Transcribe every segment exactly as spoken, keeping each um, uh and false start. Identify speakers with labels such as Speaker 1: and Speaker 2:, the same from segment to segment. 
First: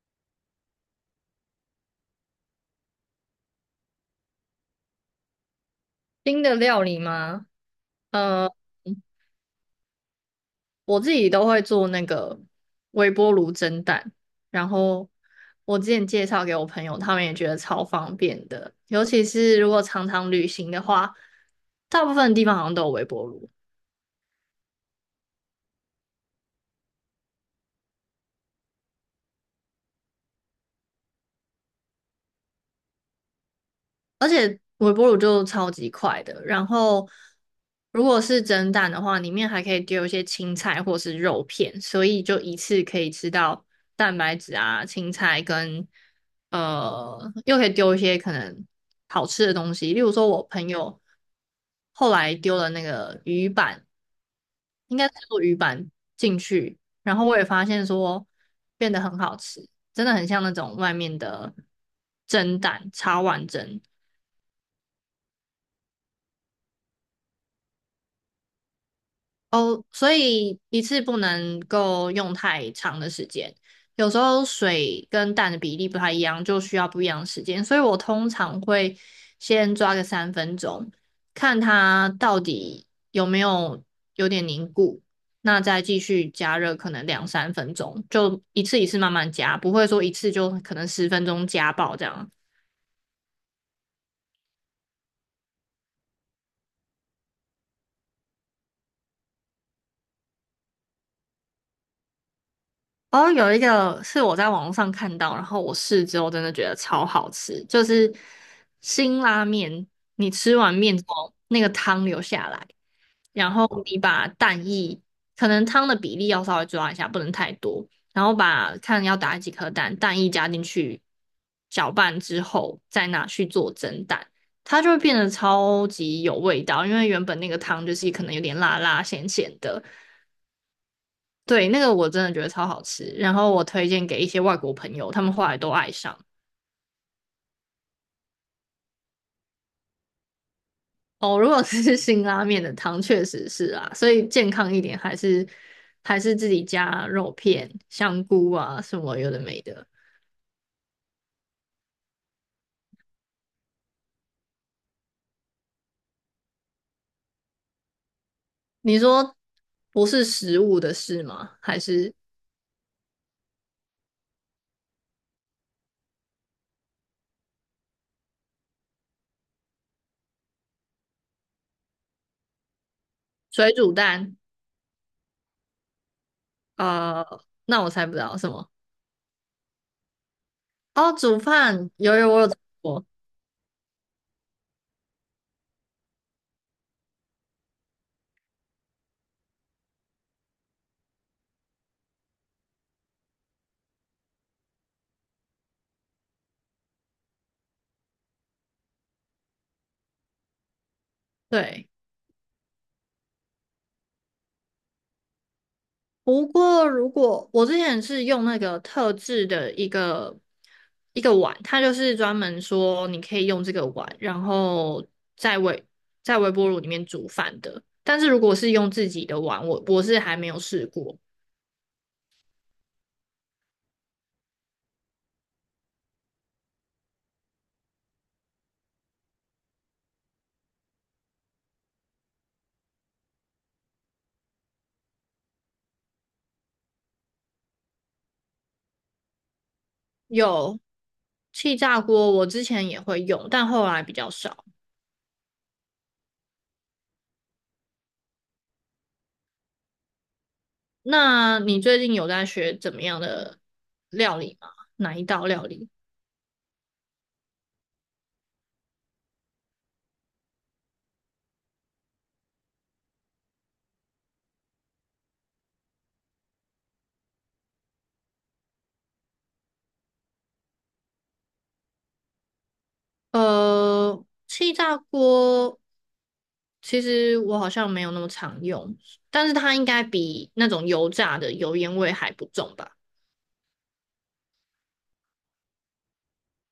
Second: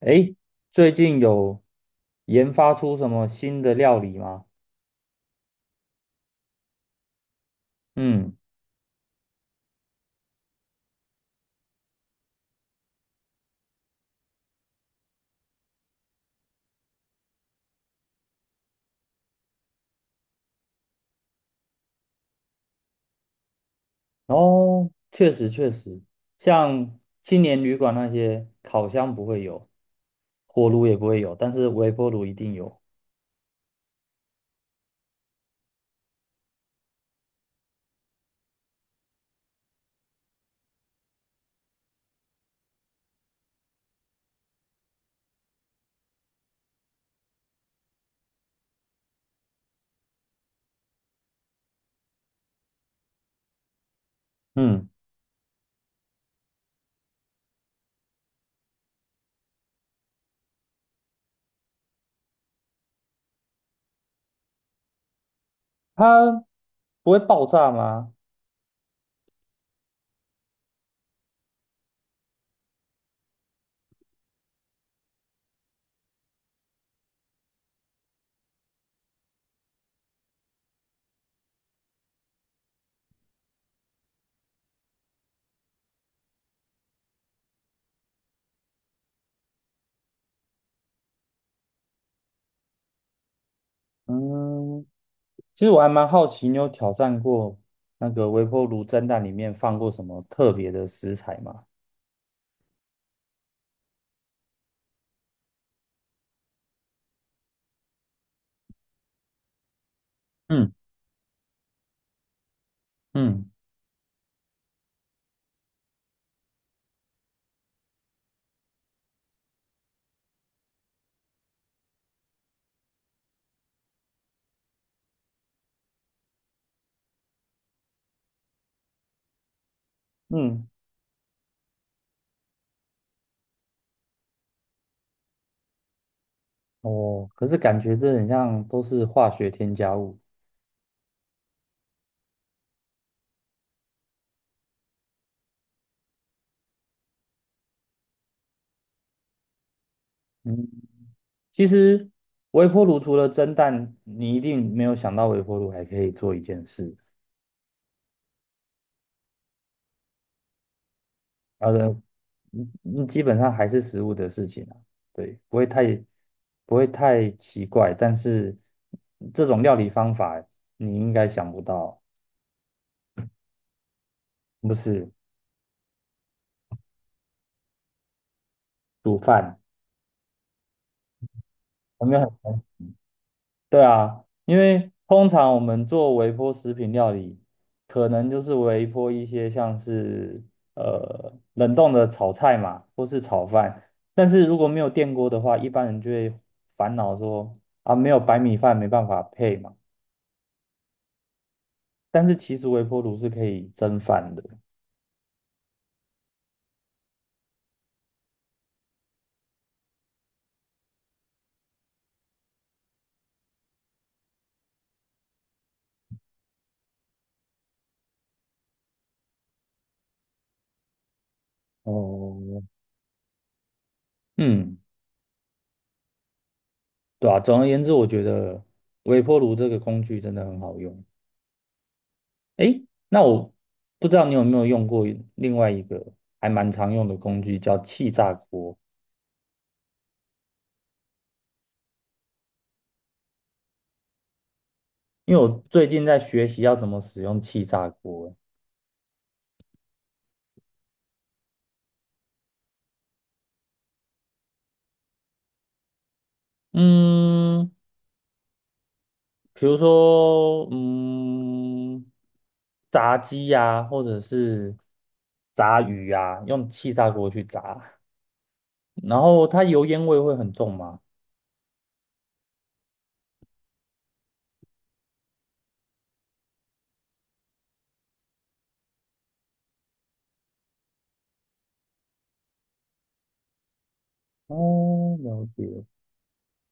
Speaker 1: 诶，最近有研发出什么新的料理吗？
Speaker 2: 新的料理吗？
Speaker 1: 嗯，
Speaker 2: 呃，我自己都会做那个微波炉蒸蛋，然后我之前介绍给我朋友，他们也觉得超方便的，尤其是如果常常旅行的话，大部分地方好像都有微波炉。
Speaker 1: 哦，确实确实，像青年旅馆那些，烤箱不会有，火炉也不会有，但是微波炉一定有。
Speaker 2: 微波炉就超级快的。然后，如果是蒸蛋的话，里面还可以丢一些青菜或是肉片，所以就一次可以吃到蛋白质啊、青菜跟呃，又可以丢一些可能好吃的东西，例如说我朋友后来丢了那个鱼板，
Speaker 1: 嗯，
Speaker 2: 应该是做鱼板进去，然后我也发现说变得很好吃。真的很像那种外面的蒸蛋，茶碗蒸。
Speaker 1: 它不会爆炸吗？
Speaker 2: 哦，所以一次不能够用太长的时间，有时候水跟蛋的比例不太一样，就需要不一样的时间，所以我通常会先抓个三分钟，看它到底有没有有点凝固，那再继续加热，可能两三分钟，就一次一次慢慢加，不会说一次就可能十分钟加爆这样。
Speaker 1: 嗯，其实我还蛮好奇，你有挑战过那个微波炉蒸蛋里面放过什么特别的食材吗？
Speaker 2: 哦，有一个是我在网络上看到，然后我试之后真的觉得超好吃，就是辛拉面，你吃
Speaker 1: 嗯
Speaker 2: 完面之后，那个汤留下来，
Speaker 1: 嗯
Speaker 2: 然后你把蛋液，可能汤的比例要稍微抓一下，不能太多，然后把看要打几颗蛋，蛋液加进去，搅拌之后再拿去做蒸蛋，它就会变得超级有味道，因为原本那个汤就是可能有点辣辣咸咸的。
Speaker 1: 嗯，
Speaker 2: 对，那个我真的觉得超好吃，然后我推荐给一些外国朋友，他们后来都爱上。
Speaker 1: 哦，可是感觉这很像都是化学添加物。
Speaker 2: 哦，如果是 辛拉面的汤，确实是啊，所以健康一点还是还是自己加肉片、香菇啊什么有的没的。
Speaker 1: 嗯，其实微波炉除了蒸蛋，你一定没有想到微波炉还可以做一件事，
Speaker 2: 你说不是食物的事吗？
Speaker 1: 然后
Speaker 2: 还
Speaker 1: 呢，
Speaker 2: 是
Speaker 1: 嗯嗯基本上还是食物的事情啊，对，不会太不会太奇怪，但是这种料理方法你应该想不到，
Speaker 2: 水煮蛋？
Speaker 1: 不是
Speaker 2: 呃，那我猜不到什么。
Speaker 1: 煮饭，
Speaker 2: 哦，煮饭，
Speaker 1: 有
Speaker 2: 有
Speaker 1: 没
Speaker 2: 有我有
Speaker 1: 有？
Speaker 2: 做过，
Speaker 1: 对啊，因为通常我们做微波食品料理，可能就是微波一些像是呃冷冻的炒菜嘛，或是炒饭。但是如果没有电锅的话，一般人就会烦恼说啊，没有白米饭没办法配嘛。
Speaker 2: 对。
Speaker 1: 但是其实微波炉是可以蒸饭的。
Speaker 2: 不过，如果我之前是用那个特制的一个一个碗，它就是专门说你可以用这个碗，然后在微在微波炉里面煮饭的。但是如果是用自己的碗，我我是还没有试过。
Speaker 1: 哦，嗯，对啊，总而言之，我觉得微波炉这个工具真的很好用。诶，那我不知道你有没有用过另外一个还蛮常用的工具，叫气炸锅。
Speaker 2: 有气炸锅，我之前也会用，但后来比较少。
Speaker 1: 因为我最近在学习要怎么使用气炸锅。
Speaker 2: 那你最近有在学怎么样的料理吗？哪一道料理？
Speaker 1: 嗯，比如说，嗯，炸鸡呀、或者是炸鱼呀、用气炸锅去炸。然后它油烟味会很重吗？
Speaker 2: 呃，气炸锅其实我好像没有那么常用，但是它应该比那种油炸的油烟味还不重吧？
Speaker 1: 哦，了解。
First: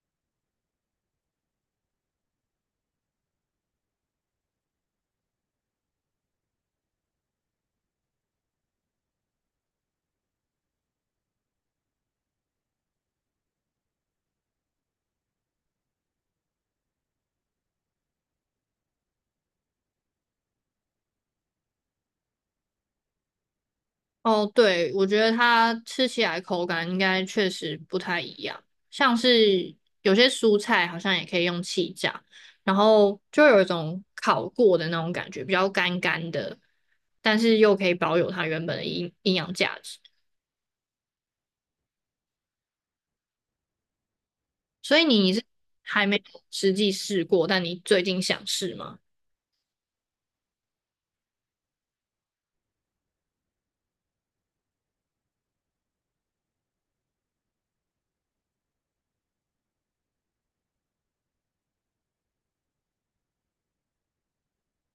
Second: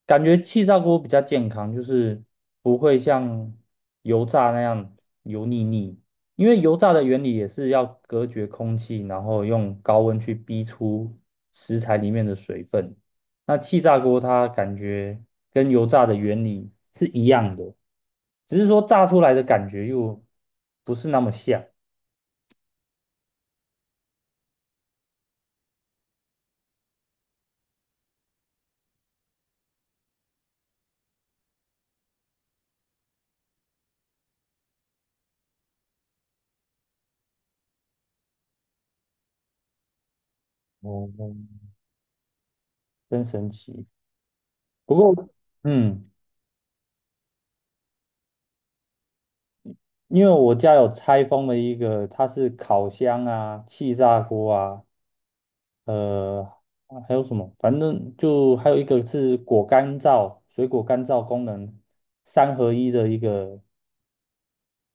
Speaker 1: 感觉气炸锅比较健康，就是不会像油炸那样油腻腻。因为油炸的原理也是要隔绝空气，然后用高温去逼出食材里面的水分。那气炸锅它感觉跟油炸的原理是一样的，只是说炸出来的感觉又不是那么像，
Speaker 2: 哦，对，我觉得它吃起来口感应该确实不太一样，像是有些蔬菜好像也可以用气炸，然后就有一种烤过的那种感觉，比较干干的，但是又可以保有它原本的营营养价值。
Speaker 1: 哦，真神奇。不
Speaker 2: 所以
Speaker 1: 过，
Speaker 2: 你是
Speaker 1: 嗯。
Speaker 2: 还没有实际试过，但你最近想试吗？
Speaker 1: 因为我家有拆封的一个，它是烤箱啊、气炸锅啊，呃，啊还有什么？反正就还有一个是果干燥、水果干燥功能三合一的一个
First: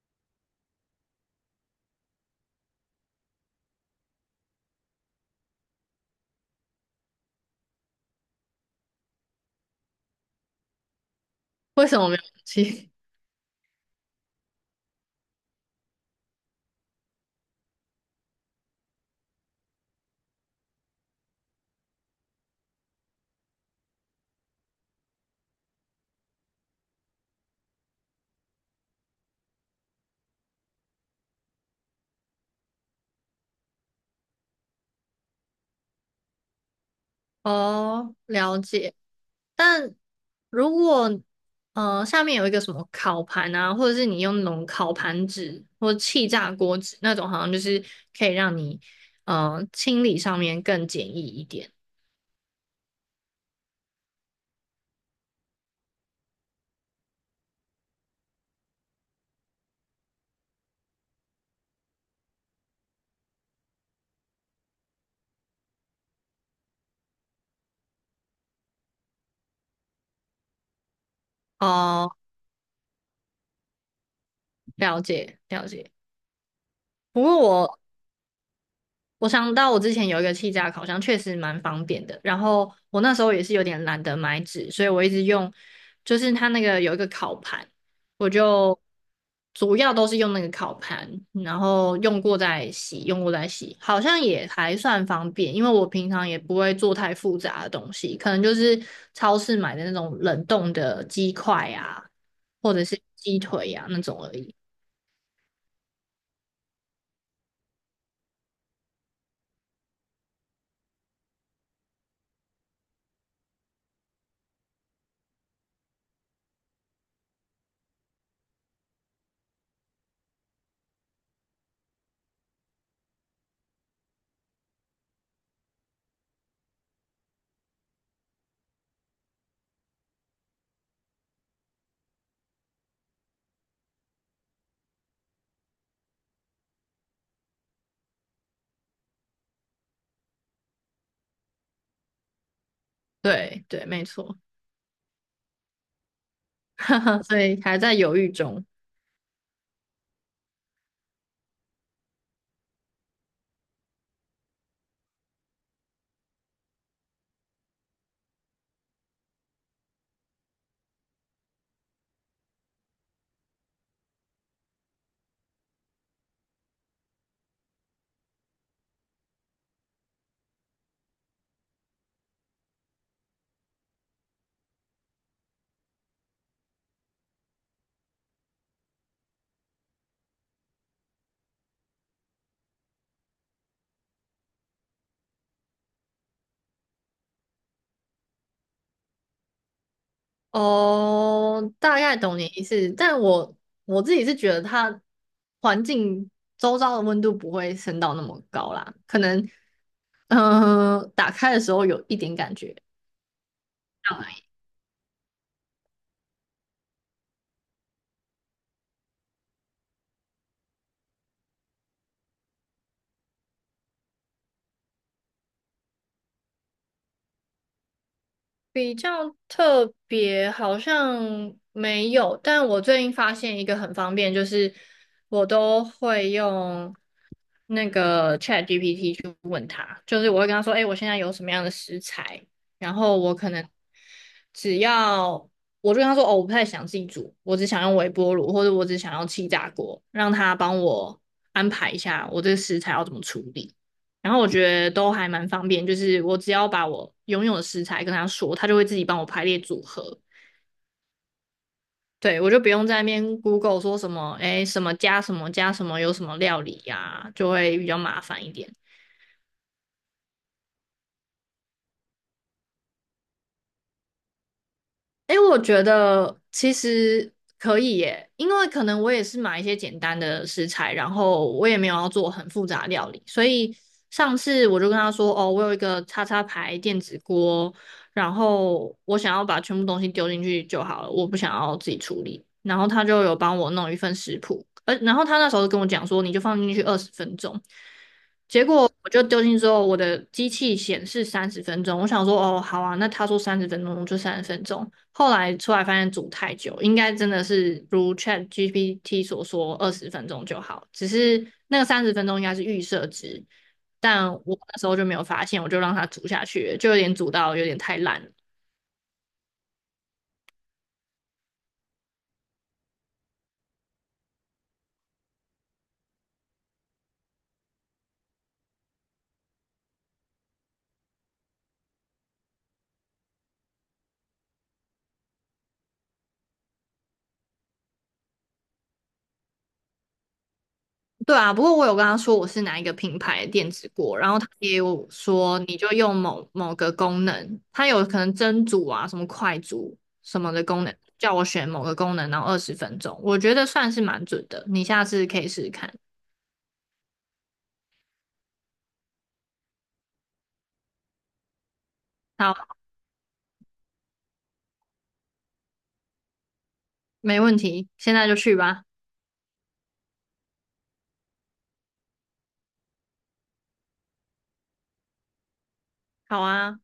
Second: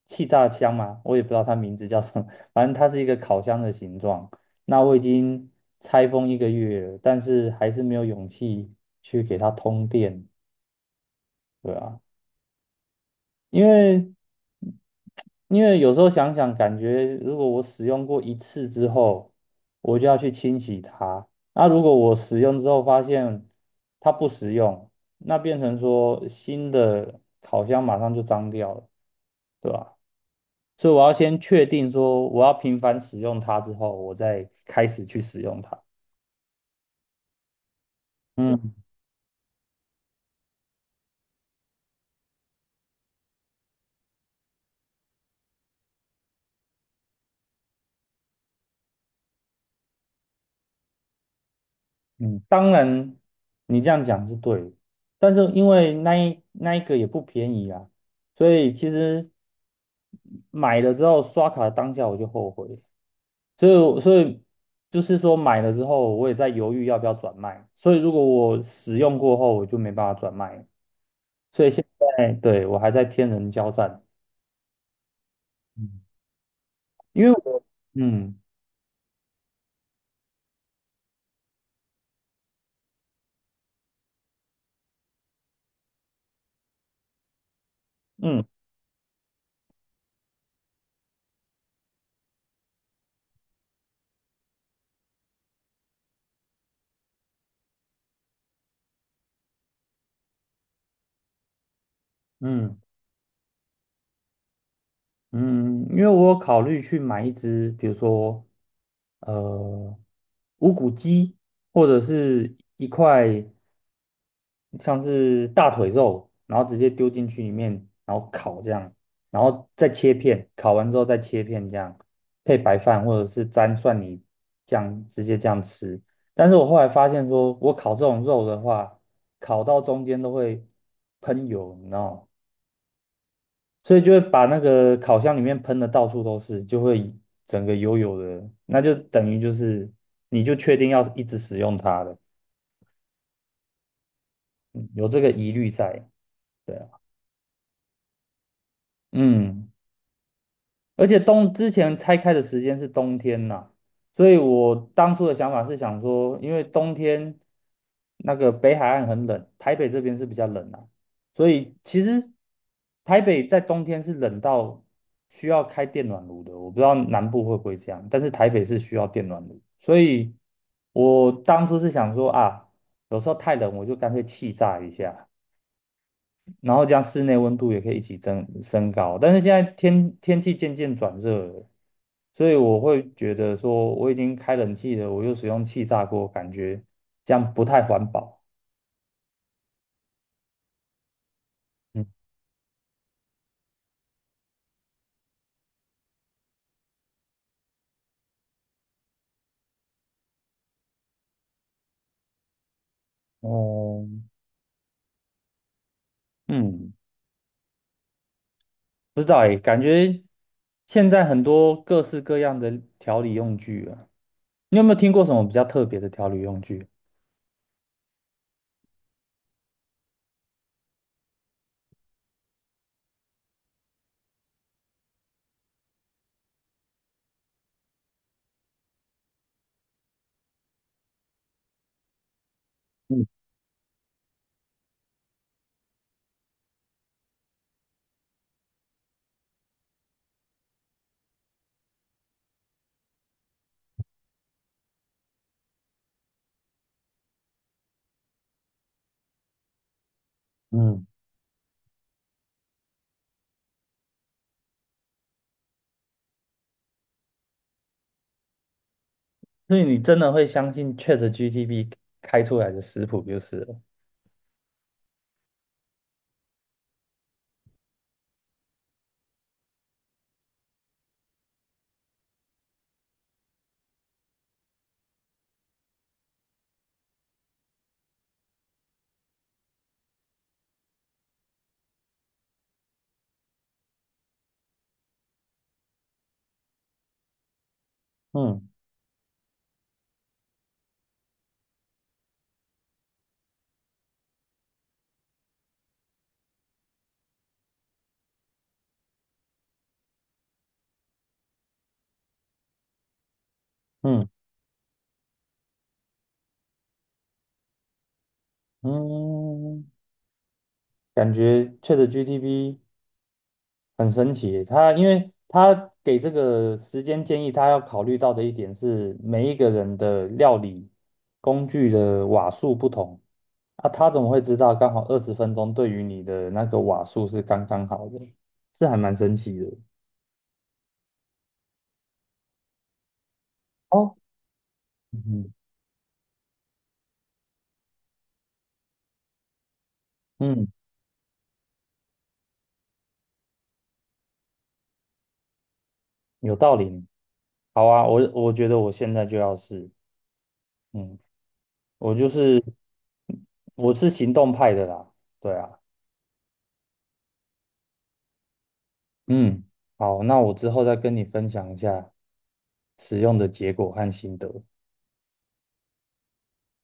Speaker 1: 气炸箱嘛，我也不知道它名字叫什么，反正它是一个烤箱的形状。那我已经拆封一个月了但是还是没有勇气去给它通电，对
Speaker 2: 为什
Speaker 1: 啊。
Speaker 2: 么没有勇气？
Speaker 1: 因为因为有时候想想，感觉如果我使用过一次之后，我就要去清洗它。那如果我使用之后发现它不实用，那变成说新的烤箱马上就脏掉了，对吧？所以我要先确定说我要频繁使用它之后，我再开始去使用它。
Speaker 2: 哦，了
Speaker 1: 嗯
Speaker 2: 解。但如果呃下面有一个什么烤盘啊，或者是你用那种烤盘纸或气炸锅纸那种，好像就是可以让你呃清理上面更简易一点。
Speaker 1: 嗯，当然，你这样讲是对的。但是因为那一那一个也不便宜啊，所以其实买了之后刷卡当下我就后悔了所以我所以就是说买了之后我也在犹豫要不要转卖，所以如果我使用过后我就没办法转卖了所以现
Speaker 2: 哦，
Speaker 1: 在对我还在天人交战，
Speaker 2: 了解了解。
Speaker 1: 嗯，
Speaker 2: 不
Speaker 1: 因为
Speaker 2: 过
Speaker 1: 我
Speaker 2: 我
Speaker 1: 嗯
Speaker 2: 我想到我之前有一个气炸烤箱，确实蛮方便的。然后我那时候也是有点懒得买纸，所以我一直用，就是它那个有一个烤盘，我
Speaker 1: 嗯
Speaker 2: 就主要都是用那个烤盘，然后用过再洗，用过再洗，好像也还算方便。因为我平常也不会做太复杂的东西，可能就是超市买的那种冷冻的鸡块啊，或
Speaker 1: 嗯。
Speaker 2: 者是鸡腿呀、啊、那种而已。
Speaker 1: 嗯，因为我有考虑去买一只，比如说，呃，无骨鸡，或者是一块像是大腿肉，然后直接丢进去里面，然后烤这样，然后再切片，烤完之后再切片这样，配白饭或者是沾蒜泥酱，直接这样吃。但是我后来发现说，我烤这种肉的话，烤到中间都会喷油，你知道吗？所以就会把那个烤箱里面喷的到处都是，就会整个油油的，那就等于就是你就确定要一直使用它了，
Speaker 2: 对对，没错，
Speaker 1: 嗯有这个疑虑在，对啊，
Speaker 2: 所以还在犹豫中。
Speaker 1: 嗯。而且冬之前拆开的时间是冬天呐、所以我当初的想法是想说，因为冬天那个北海岸很冷，台北这边是比较冷啊，所以其实台北在冬天是冷到需要开电暖炉的，我不知道南部会不会这样，但是台北是需要电暖炉，所以我当初是想说啊，有时候太冷我就干脆气炸一下。然后这样室内温度也可以一起增升高，但是现在天天气渐渐转热了，所以我会觉得说我已经开冷气了，我又使用气炸锅，感觉这样不太环保。
Speaker 2: 哦，大
Speaker 1: 嗯，
Speaker 2: 概懂你意思，但我我自己是觉得它环境周遭的温度不会升到那么高啦，可能嗯、呃打开的时候有一点感觉，
Speaker 1: 哦，嗯，不知道诶，感觉现在很多各式各样的调理用具啊，你有没有听过什么比较特别的调理用具？
Speaker 2: 比较特别好像没有，但我最近发现一个很方便，就是我都会用那个 ChatGPT 去问他，就是我会跟他说，哎、我现在有什么样的食材，然后
Speaker 1: 嗯
Speaker 2: 我可能只要我就跟他说，哦，我不太想自己煮，我只想用微波炉，或者我只想要气炸锅，让他帮我安排一下我这个食材要怎么处理。然后我觉得都还蛮方便，就是我只要把我拥有的食材跟他说，他就会自己帮我排列组合。
Speaker 1: 嗯
Speaker 2: 对，我就不用在那边 Google 说什么，哎，什么加什么加什么有什么料理呀、就会比较麻烦一点。
Speaker 1: 所以你真的会相信 ChatGPT 开出来的食谱就是了。
Speaker 2: 哎，我觉得其实可以耶，因为可能我也是买一些简单的食材，然后我也没有要做很复杂的料理，所以上次我就跟他说，哦，我有一个叉叉牌电子锅，然后我想要把全部东西丢进去就好了，我不想要自己处理。然后他就有帮我弄一份食谱，呃，然后他那时候跟我讲说，你就放进去二十分钟。结
Speaker 1: 嗯
Speaker 2: 果我就丢进去之后，我的机器显示三十分钟，我想说，哦，好啊，那他说三十分钟就三十分钟。后来出来发现煮太久，应该真的是如 Chat G P T 所说二十分钟就好，只是那个三十分钟应该是预设值。
Speaker 1: 嗯，
Speaker 2: 但我那时候就没有发现，我就让它煮下去，就有点煮到有点太烂了。
Speaker 1: 嗯，感觉确实 g t p 很神奇，他因为他给这个时间建议，他要考虑到的一点是每一个人的料理工具的瓦数不同啊，他怎么会知道刚好二十分钟对于你的那个瓦数是刚刚好的？是还蛮神奇的。
Speaker 2: 对啊，不过我有跟他说我是哪一个品牌的电子
Speaker 1: 哦，
Speaker 2: 锅，然后他也有
Speaker 1: 嗯
Speaker 2: 说你就用某某个功能，它有可能蒸煮啊、什么快煮什么的
Speaker 1: 嗯，
Speaker 2: 功能，叫我选某个功能，然后二十分钟，我觉得算是蛮准的，你下次可以试试看。
Speaker 1: 有道理。好啊，我我觉得我现在就要试。嗯，我就是
Speaker 2: 好，
Speaker 1: 我是行动派的啦，对啊。
Speaker 2: 没问题，现在就去吧。
Speaker 1: 嗯，好，那我之后再跟你分享一下使用的结果和心得。
Speaker 2: 好啊。